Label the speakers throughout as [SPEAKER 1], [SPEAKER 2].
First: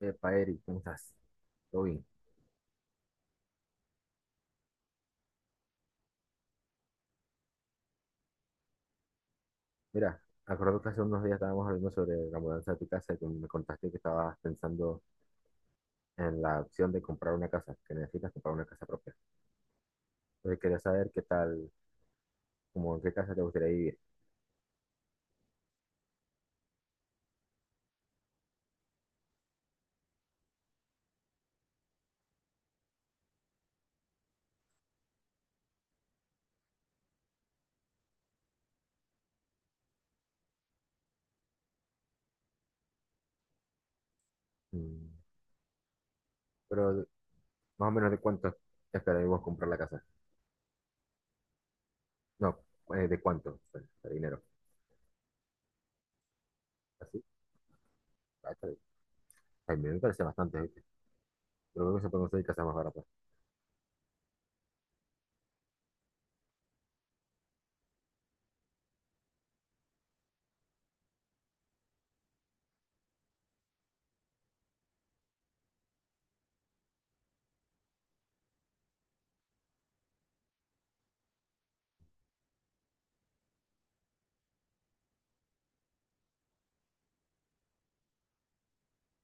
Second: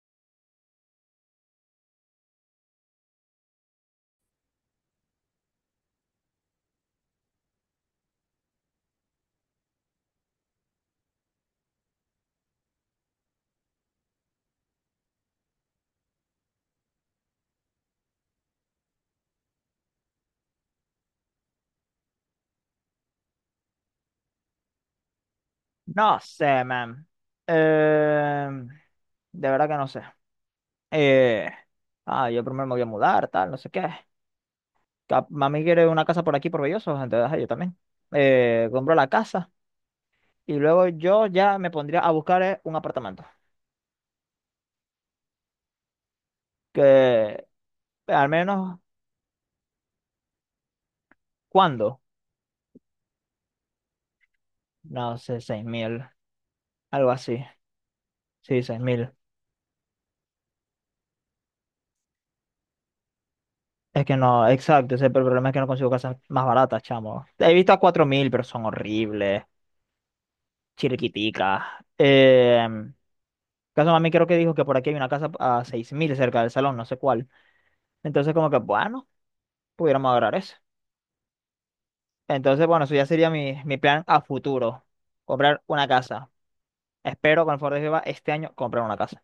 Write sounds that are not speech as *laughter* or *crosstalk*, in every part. [SPEAKER 1] Epa, Eric, ¿cómo estás? Todo bien. Mira, acuerdo que hace unos días estábamos hablando sobre la mudanza de tu casa y que me contaste que estabas pensando en la opción de comprar una casa, que necesitas comprar una casa propia. Entonces quería saber qué tal, como en qué casa te gustaría vivir.
[SPEAKER 2] No sé, man. Eh, de verdad que no sé. Eh, yo primero me voy a mudar, tal, no sé qué. Mami quiere una casa por aquí, por Belloso, entonces ajá, yo también. Compro la casa y luego yo ya me pondría a buscar un apartamento.
[SPEAKER 1] Mm. Pero
[SPEAKER 2] Que
[SPEAKER 1] más o menos de
[SPEAKER 2] al
[SPEAKER 1] cuánto
[SPEAKER 2] menos,
[SPEAKER 1] esperaríamos comprar la casa.
[SPEAKER 2] ¿cuándo?
[SPEAKER 1] No, de cuánto, pues, de dinero.
[SPEAKER 2] No sé, 6000, algo
[SPEAKER 1] Así,
[SPEAKER 2] así.
[SPEAKER 1] ah,
[SPEAKER 2] Sí,
[SPEAKER 1] está bien.
[SPEAKER 2] 6000.
[SPEAKER 1] Ay, me parece bastante, ¿viste? Pero creo que se pueden conseguir casas más baratas.
[SPEAKER 2] Es que no, exacto, ese es el problema, es que no consigo casas más baratas, chamo. He visto a 4000, pero son horribles. Chiriquitica. Caso mami creo que dijo que por aquí hay una casa a 6000 cerca del salón, no sé cuál. Entonces como que, bueno, pudiéramos agarrar eso. Entonces, bueno, eso ya sería mi plan a futuro. Comprar una casa. Espero con el favor de Jehová este año comprar una casa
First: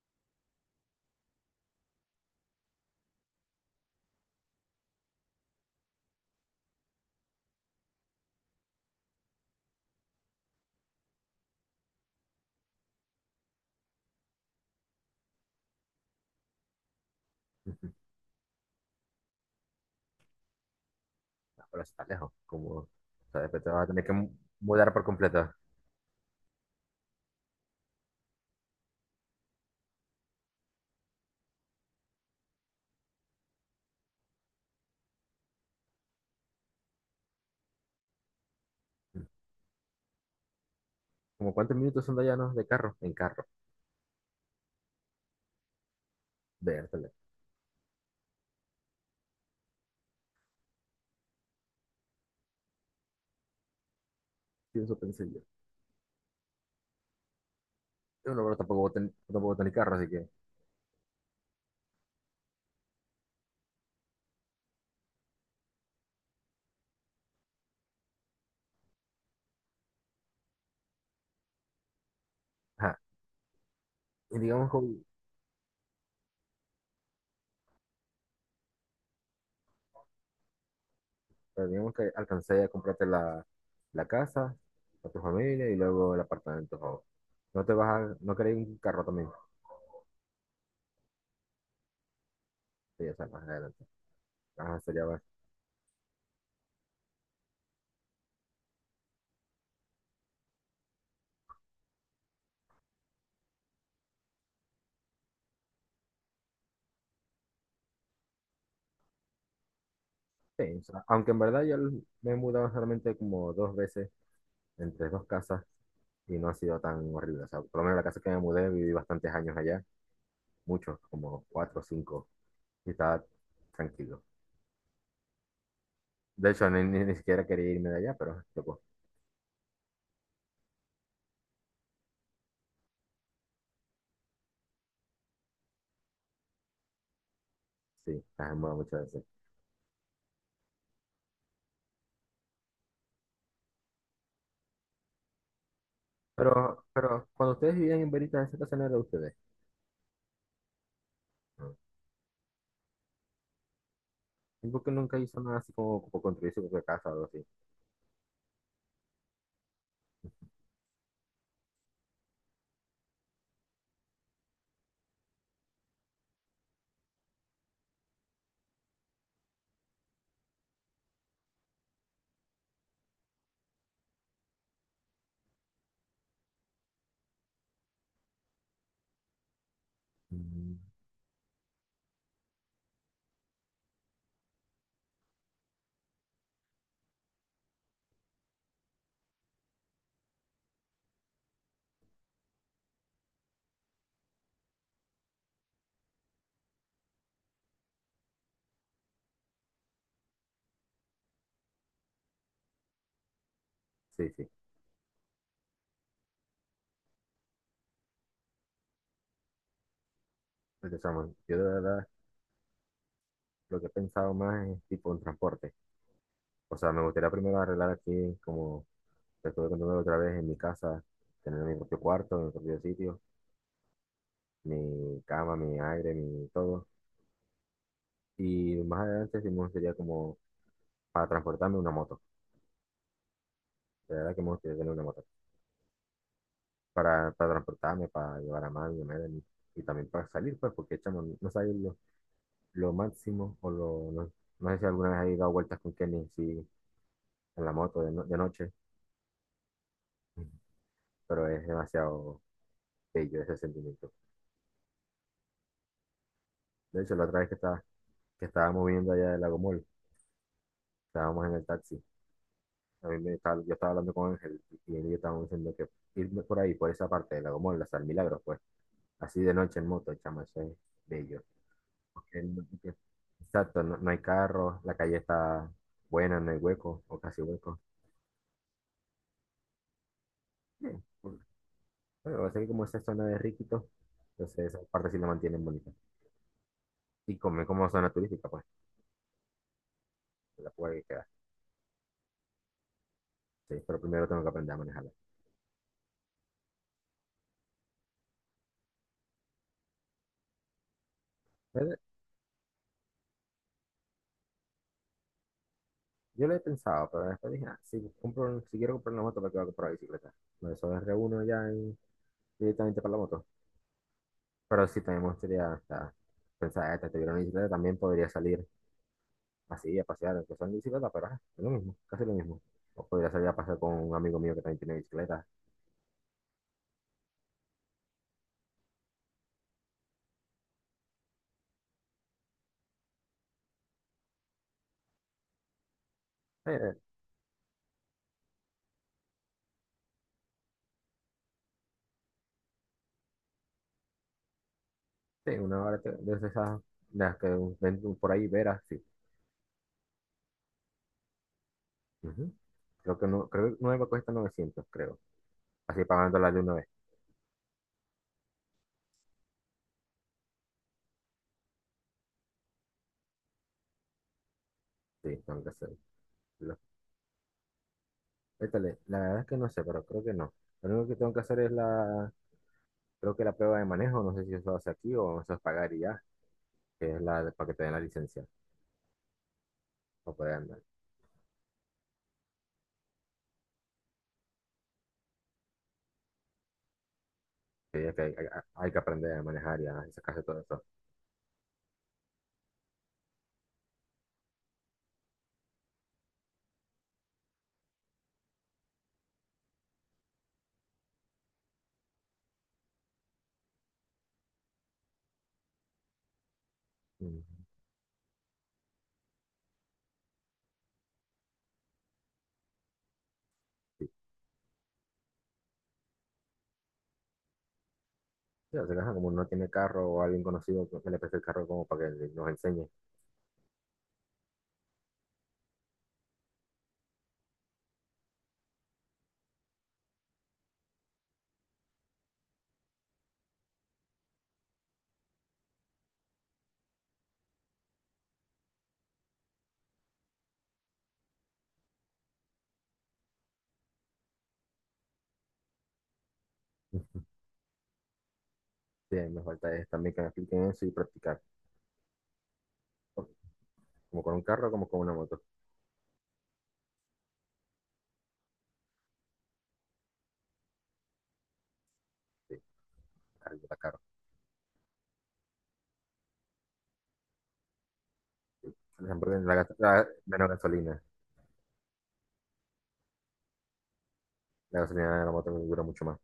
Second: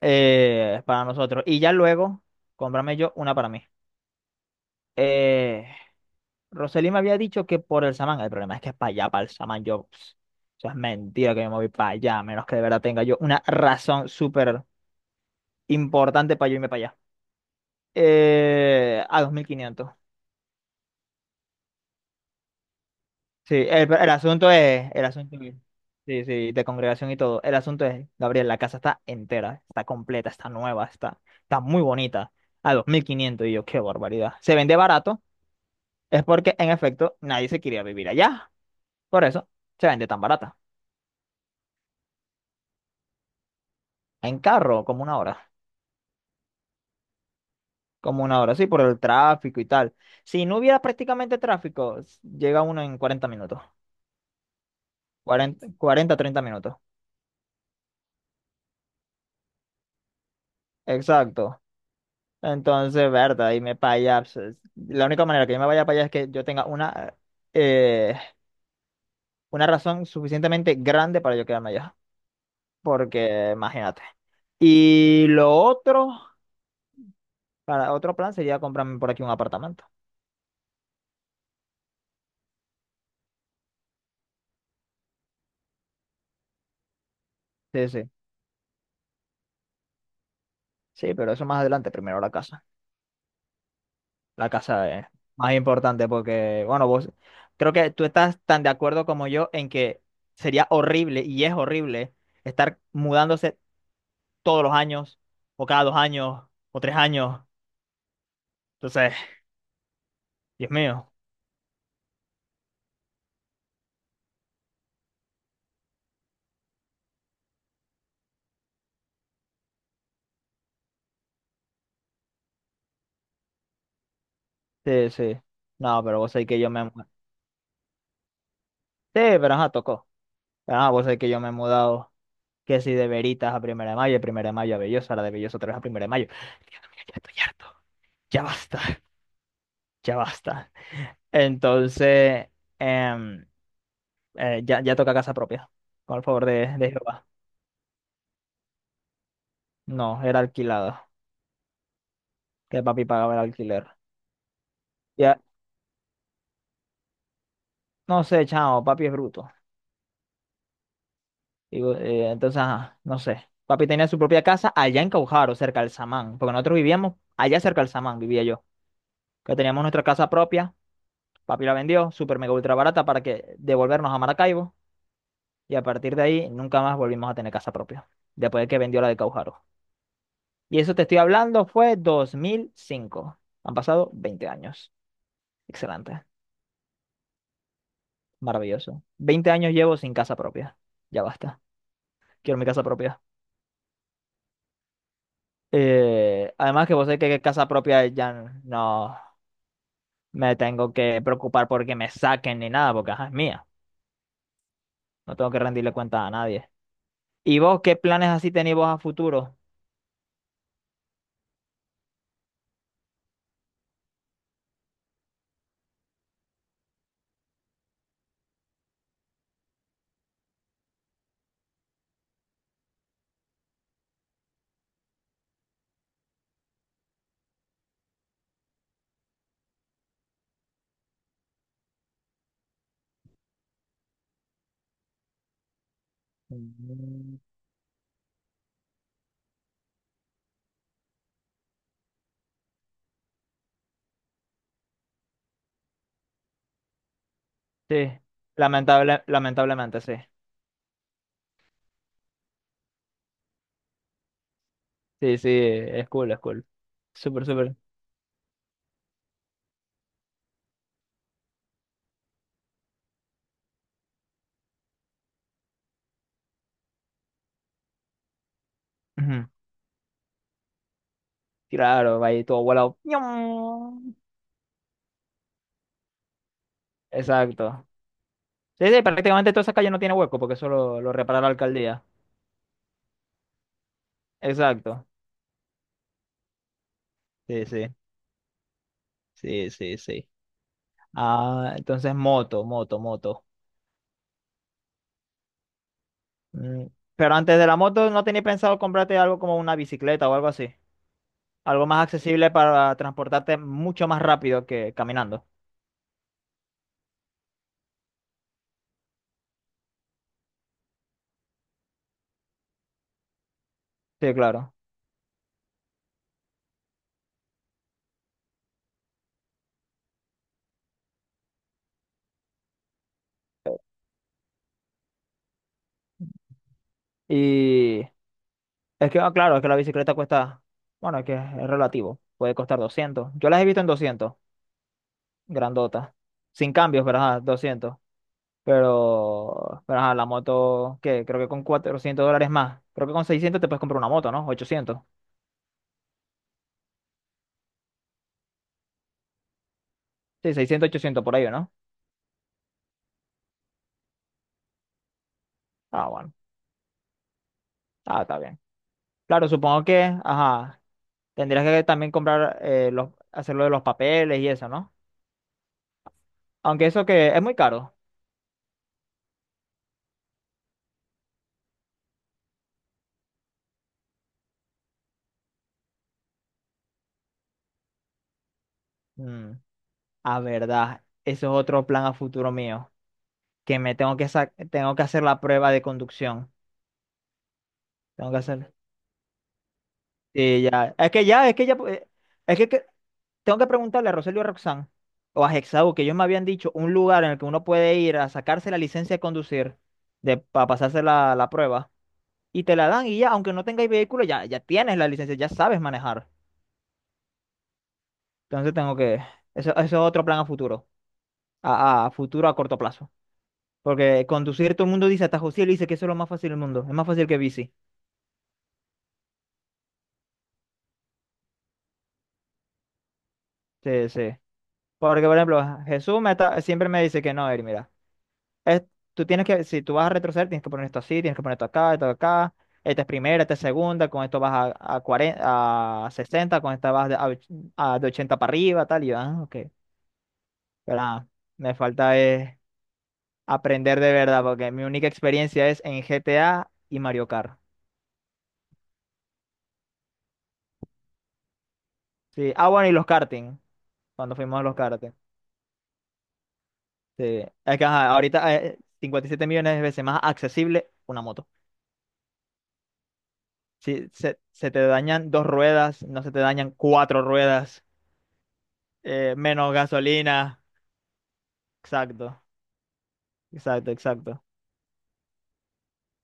[SPEAKER 2] para nosotros. Y ya luego, comprarme yo una para mí. Eh, Roseli me había dicho que por el Samán. El problema es que es para allá, para el Samán. Yo, pss, eso es mentira que me moví para allá, a menos que de verdad tenga yo una razón súper importante para yo irme para allá.
[SPEAKER 1] *laughs*
[SPEAKER 2] A 2500.
[SPEAKER 1] Ah, pero eso está lejos, como, o sea, después
[SPEAKER 2] Sí,
[SPEAKER 1] te vas a
[SPEAKER 2] el,
[SPEAKER 1] tener
[SPEAKER 2] el
[SPEAKER 1] que
[SPEAKER 2] asunto es,
[SPEAKER 1] mudar por completo.
[SPEAKER 2] sí, sí, de congregación y todo. El asunto es, Gabriel, la casa está entera, está completa, está nueva, está muy bonita. A 2500 y yo, qué barbaridad. Se vende barato, es porque en efecto nadie se quería vivir allá. Por eso se vende tan barata.
[SPEAKER 1] ¿Como cuántos minutos son de allá, no? De carro, en carro.
[SPEAKER 2] En carro, como una hora.
[SPEAKER 1] Vértale.
[SPEAKER 2] Como una hora, sí, por el tráfico y tal. Si no hubiera prácticamente tráfico, llega uno en 40 minutos.
[SPEAKER 1] Sí, eso pensé yo.
[SPEAKER 2] 40, 40 30 minutos.
[SPEAKER 1] Yo no, pero tampoco voy a tener carro, así que.
[SPEAKER 2] Exacto. Entonces, verdad, y me paya, pues. La única manera que yo me vaya para allá es que yo tenga eh, una razón suficientemente grande para yo quedarme allá.
[SPEAKER 1] Ajá.
[SPEAKER 2] Porque, imagínate.
[SPEAKER 1] Y digamos,
[SPEAKER 2] Y lo otro, para otro plan sería comprarme por aquí un apartamento.
[SPEAKER 1] que alcancé a comprarte la casa, a tu familia y luego el apartamento, ¿no? No te vas
[SPEAKER 2] Sí, sí.
[SPEAKER 1] a, no querés un carro también.
[SPEAKER 2] Sí, pero eso más adelante, primero la casa.
[SPEAKER 1] Sí, o sea, más adelante.
[SPEAKER 2] La
[SPEAKER 1] Ajá,
[SPEAKER 2] casa
[SPEAKER 1] sería
[SPEAKER 2] es
[SPEAKER 1] más.
[SPEAKER 2] más importante porque, bueno, vos, creo que tú estás tan de acuerdo como yo en que sería horrible y es horrible estar mudándose todos los años o cada 2 años o 3 años. Entonces,
[SPEAKER 1] Sí,
[SPEAKER 2] Dios
[SPEAKER 1] o sea,
[SPEAKER 2] mío.
[SPEAKER 1] aunque en verdad yo me he mudado solamente como dos veces entre dos casas y no ha sido tan horrible. O sea, por lo menos la casa que me mudé viví bastantes años allá, muchos, como cuatro o cinco, y estaba tranquilo.
[SPEAKER 2] Sí, sí. No, pero vos sabés
[SPEAKER 1] De
[SPEAKER 2] que
[SPEAKER 1] hecho,
[SPEAKER 2] yo
[SPEAKER 1] ni, ni, ni siquiera quería irme de allá, pero tocó.
[SPEAKER 2] sí, pero ajá, tocó. Pero ajá, vos sabés que yo me he mudado, que si de Veritas a Primera de Mayo, de Primera de Mayo a Belloso, ahora de Belloso otra vez a Primera de Mayo. Dios mío, ya estoy harto.
[SPEAKER 1] Sí,
[SPEAKER 2] Ya
[SPEAKER 1] las amo
[SPEAKER 2] basta,
[SPEAKER 1] muchas
[SPEAKER 2] *laughs*
[SPEAKER 1] veces.
[SPEAKER 2] ya basta. Entonces, em, ya, ya toca casa propia, con el favor de,
[SPEAKER 1] Pero,
[SPEAKER 2] de Jehová.
[SPEAKER 1] pero cuando ustedes vivían en Veritas, esa casa no era de ustedes,
[SPEAKER 2] No, era alquilado,
[SPEAKER 1] ¿no?
[SPEAKER 2] que papi pagaba el alquiler.
[SPEAKER 1] ¿Y por qué nunca hizo
[SPEAKER 2] Ya,
[SPEAKER 1] nada así como, construir su propia casa o algo así?
[SPEAKER 2] no sé, chao, papi es bruto. Entonces, ajá, no sé. Papi tenía su propia casa allá en Caujaro, cerca del Samán, porque nosotros vivíamos allá cerca del Samán, vivía yo. Que teníamos nuestra casa propia, papi la vendió super mega ultra barata para que devolvernos a Maracaibo. Y a partir de ahí nunca más volvimos a tener casa propia, después de que vendió la de Caujaro.
[SPEAKER 1] Mm.
[SPEAKER 2] Y eso te estoy hablando fue 2005. Han pasado 20 años. Excelente, maravilloso. 20 años llevo sin casa propia. Ya basta, quiero mi casa propia. Además que vos sabés que casa propia ya no me tengo que preocupar porque me saquen ni nada, porque ajá, es mía.
[SPEAKER 1] Sí, sí.
[SPEAKER 2] No tengo que rendirle cuenta a nadie. ¿Y vos qué planes así tenéis vos a futuro?
[SPEAKER 1] Entonces, chamo, yo de verdad lo que he pensado más es tipo un transporte. O sea, me gustaría primero arreglar aquí, como te estuve contando otra vez, en mi casa, tener mi propio cuarto, mi propio sitio, mi cama, mi aire, mi todo. Y más adelante sí me gustaría como para transportarme una moto. De verdad que me gustaría tener una moto. para,
[SPEAKER 2] Mm.
[SPEAKER 1] para transportarme, para llevar a mami, a Melanie, y también para salir, pues, porque chamo, no sabes lo máximo, no, no sé si alguna vez he dado vueltas con Kenny, sí, en la moto
[SPEAKER 2] Sí,
[SPEAKER 1] de, no- de noche,
[SPEAKER 2] lamentablemente, sí.
[SPEAKER 1] pero es demasiado bello ese sentimiento.
[SPEAKER 2] Sí, sí, es cool, es cool.
[SPEAKER 1] De hecho, la otra
[SPEAKER 2] Súper,
[SPEAKER 1] vez que,
[SPEAKER 2] súper.
[SPEAKER 1] estaba, que estábamos viendo allá del Lagomol, estábamos en el taxi, a mí me estaba- yo estaba hablando con Ángel, y él y yo estábamos diciendo que irme por ahí, por esa parte del Lagomol, hasta el Milagro, pues, así
[SPEAKER 2] Ujú.
[SPEAKER 1] de noche en moto, chamo, eso es bello.
[SPEAKER 2] Claro, va
[SPEAKER 1] Porque
[SPEAKER 2] ahí todo
[SPEAKER 1] no- que-
[SPEAKER 2] volado.
[SPEAKER 1] exacto, no, no
[SPEAKER 2] ¡Ñam!
[SPEAKER 1] hay carro, la calle está buena, no hay hueco o casi hueco.
[SPEAKER 2] Exacto. Sí, sí, prácticamente toda esa calle no tiene hueco porque eso lo,
[SPEAKER 1] Bien,
[SPEAKER 2] lo
[SPEAKER 1] cool.
[SPEAKER 2] repara la alcaldía.
[SPEAKER 1] Bueno, así que como esa zona de Riquitos, entonces esa
[SPEAKER 2] Exacto.
[SPEAKER 1] parte sí la mantienen bonita. Y como,
[SPEAKER 2] Sí, sí,
[SPEAKER 1] zona turística, pues,
[SPEAKER 2] sí, sí, sí.
[SPEAKER 1] que la puede quedar.
[SPEAKER 2] Ah, entonces moto, moto, moto.
[SPEAKER 1] Sí, pero primero tengo que aprender a manejarla.
[SPEAKER 2] Mm. Pero antes de la moto, ¿no tenías pensado comprarte algo como una bicicleta o algo así? Algo
[SPEAKER 1] Pero
[SPEAKER 2] más accesible para transportarte mucho más rápido que caminando.
[SPEAKER 1] yo lo he pensado, pero después dije, ah, si quiero comprar una moto, ¿para qué voy a comprar bicicleta? Por eso es reúno ya y directamente para la moto.
[SPEAKER 2] Sí, claro.
[SPEAKER 1] Pero sí, también me gustaría, o sea, pensar, "Ah, esta, tuviera una bicicleta, también podría salir, así, a pasear, que son en bicicleta, pero ajá, es lo mismo, casi lo mismo. O podría salir a pasear con un amigo mío que también tiene bicicleta.
[SPEAKER 2] Y claro, es que la bicicleta cuesta, bueno, es que es relativo. Puede costar 200. Yo las he visto en 200, grandotas.
[SPEAKER 1] Eh,
[SPEAKER 2] Sin
[SPEAKER 1] eh,
[SPEAKER 2] cambios, pero ajá, 200. Pero ajá, la moto, ¿qué? Creo que con 400 dólares más. Creo que con 600 te puedes comprar una moto, ¿no? 800.
[SPEAKER 1] sí, una hora de esas, de las que ven tú por ahí, veras, sí.
[SPEAKER 2] Sí, 600 800 por ahí, ¿no?
[SPEAKER 1] Ujú. Creo que no, creo que nueva cuesta 900 creo. Así
[SPEAKER 2] Ah, bueno.
[SPEAKER 1] pagándola de una vez.
[SPEAKER 2] Ah, está bien. Claro, supongo que, ajá, tendrías que también comprar, los, hacerlo de los papeles y eso, ¿no?
[SPEAKER 1] Sí, tengo que hacerlo.
[SPEAKER 2] Aunque eso que es muy caro.
[SPEAKER 1] Échale, la verdad es que no sé, pero creo que no. Lo único que tengo que hacer es la, creo que la prueba de manejo, no sé si eso hace aquí o eso es pagar y ya, que es la de- para que te den la licencia
[SPEAKER 2] Mm,
[SPEAKER 1] o
[SPEAKER 2] a
[SPEAKER 1] poder andar.
[SPEAKER 2] verdad, eso es otro plan a futuro mío, que me tengo que sa- tengo que hacer la prueba de conducción.
[SPEAKER 1] Sí, es que
[SPEAKER 2] Tengo
[SPEAKER 1] hay,
[SPEAKER 2] que
[SPEAKER 1] hay-
[SPEAKER 2] hacer.
[SPEAKER 1] hay que aprender a manejar y a sacarse todo
[SPEAKER 2] Sí,
[SPEAKER 1] eso.
[SPEAKER 2] ya. Es que ya, es que ya, es que- Tengo que preguntarle a Rogelio y a Roxanne o a Hexau, que ellos me habían dicho un lugar en el que uno puede ir a sacarse la licencia de conducir, de, para pasarse la prueba y te la dan y ya, aunque no tengáis vehículo, ya, ya tienes la licencia, ya sabes manejar.
[SPEAKER 1] Ujú.
[SPEAKER 2] Entonces tengo que, eso es otro plan a futuro, a futuro a corto plazo.
[SPEAKER 1] Sí.
[SPEAKER 2] Porque conducir todo el mundo dice, hasta José le dice que eso es lo más fácil del mundo, es más fácil que bici.
[SPEAKER 1] Sí, o sea, que, ajá, como no tiene carro o alguien conocido que le preste el carro como para que nos enseñe.
[SPEAKER 2] Sí, sí. Porque, por ejemplo, siempre me dice que no, Eri, mira, es, tú tienes que, si tú vas a retroceder, tienes que poner esto así, tienes que poner esto acá, esta es primera, esta es segunda, con esto vas a 40 a 60, con esta vas de, a, och- a de 80 para arriba, tal, y yo, ah, ok. Pero ah, Me falta es aprender de verdad, porque mi única experiencia es en GTA y
[SPEAKER 1] *laughs*
[SPEAKER 2] Mario Kart.
[SPEAKER 1] Sí, me falta es también que me expliquen eso y practicar.
[SPEAKER 2] Sí. Ah, bueno, y
[SPEAKER 1] Porque como con
[SPEAKER 2] cuando
[SPEAKER 1] un
[SPEAKER 2] fuimos a
[SPEAKER 1] carro,
[SPEAKER 2] los
[SPEAKER 1] como con una
[SPEAKER 2] karting.
[SPEAKER 1] moto.
[SPEAKER 2] Sí. Es que ajá, ahorita 57 millones de veces más accesible una moto.
[SPEAKER 1] Sí, carro está caro.
[SPEAKER 2] Si se, se te dañan dos ruedas, no se te dañan cuatro ruedas,
[SPEAKER 1] Por ejemplo, en
[SPEAKER 2] menos
[SPEAKER 1] menos
[SPEAKER 2] gasolina.
[SPEAKER 1] gasolina.
[SPEAKER 2] Exacto, exacto, exacto.
[SPEAKER 1] La gasolina de la moto dura mucho más.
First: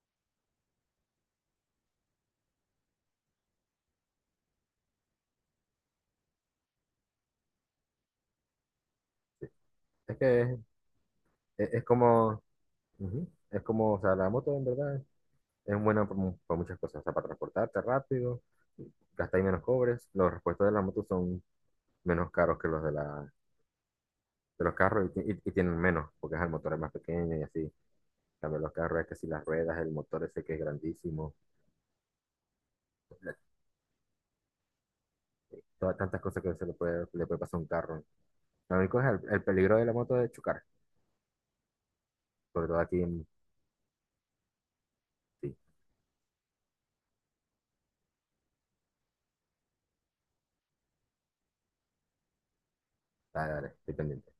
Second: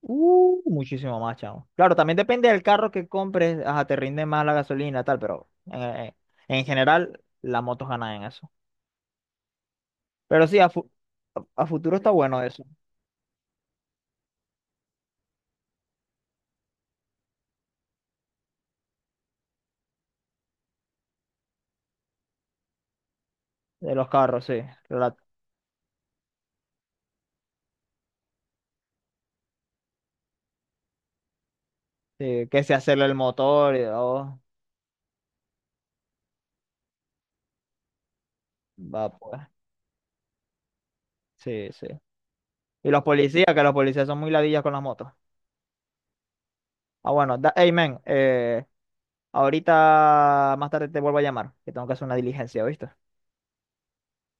[SPEAKER 2] Muchísimo más, chavo. Claro, también depende del carro que compres, ajá, te rinde más la gasolina, tal, pero en general las motos ganan en eso.
[SPEAKER 1] Es que
[SPEAKER 2] Pero
[SPEAKER 1] es,
[SPEAKER 2] sí, a
[SPEAKER 1] es- es
[SPEAKER 2] futuro está
[SPEAKER 1] como,
[SPEAKER 2] bueno eso,
[SPEAKER 1] ujú, es como, o sea, la moto en verdad es buena por muchas cosas. O sea, para transportarte rápido, gastáis menos cobres. Los repuestos de la moto son menos caros que los de
[SPEAKER 2] de los carros, sí,
[SPEAKER 1] de los carros
[SPEAKER 2] rela-.
[SPEAKER 1] y, y tienen menos, porque ajá, el motor es más pequeño y así. Cambio los carros, es que si las ruedas, el motor ese que es grandísimo,
[SPEAKER 2] Sí, que se hacerle el
[SPEAKER 1] la-
[SPEAKER 2] motor y oh,
[SPEAKER 1] todas tantas cosas que se le puede pasar a un carro. Lo único es
[SPEAKER 2] va
[SPEAKER 1] el,
[SPEAKER 2] pues.
[SPEAKER 1] el peligro de la moto de chocar,
[SPEAKER 2] Sí, sí.
[SPEAKER 1] sobre todo
[SPEAKER 2] Y
[SPEAKER 1] aquí
[SPEAKER 2] los
[SPEAKER 1] en...
[SPEAKER 2] policías, que los policías son muy ladillas con las motos.
[SPEAKER 1] Sí,
[SPEAKER 2] Ah, bueno, da, hey, men, ahorita más tarde te vuelvo a llamar, que tengo que hacer una diligencia, ¿viste?
[SPEAKER 1] dale, dale, estoy pendiente.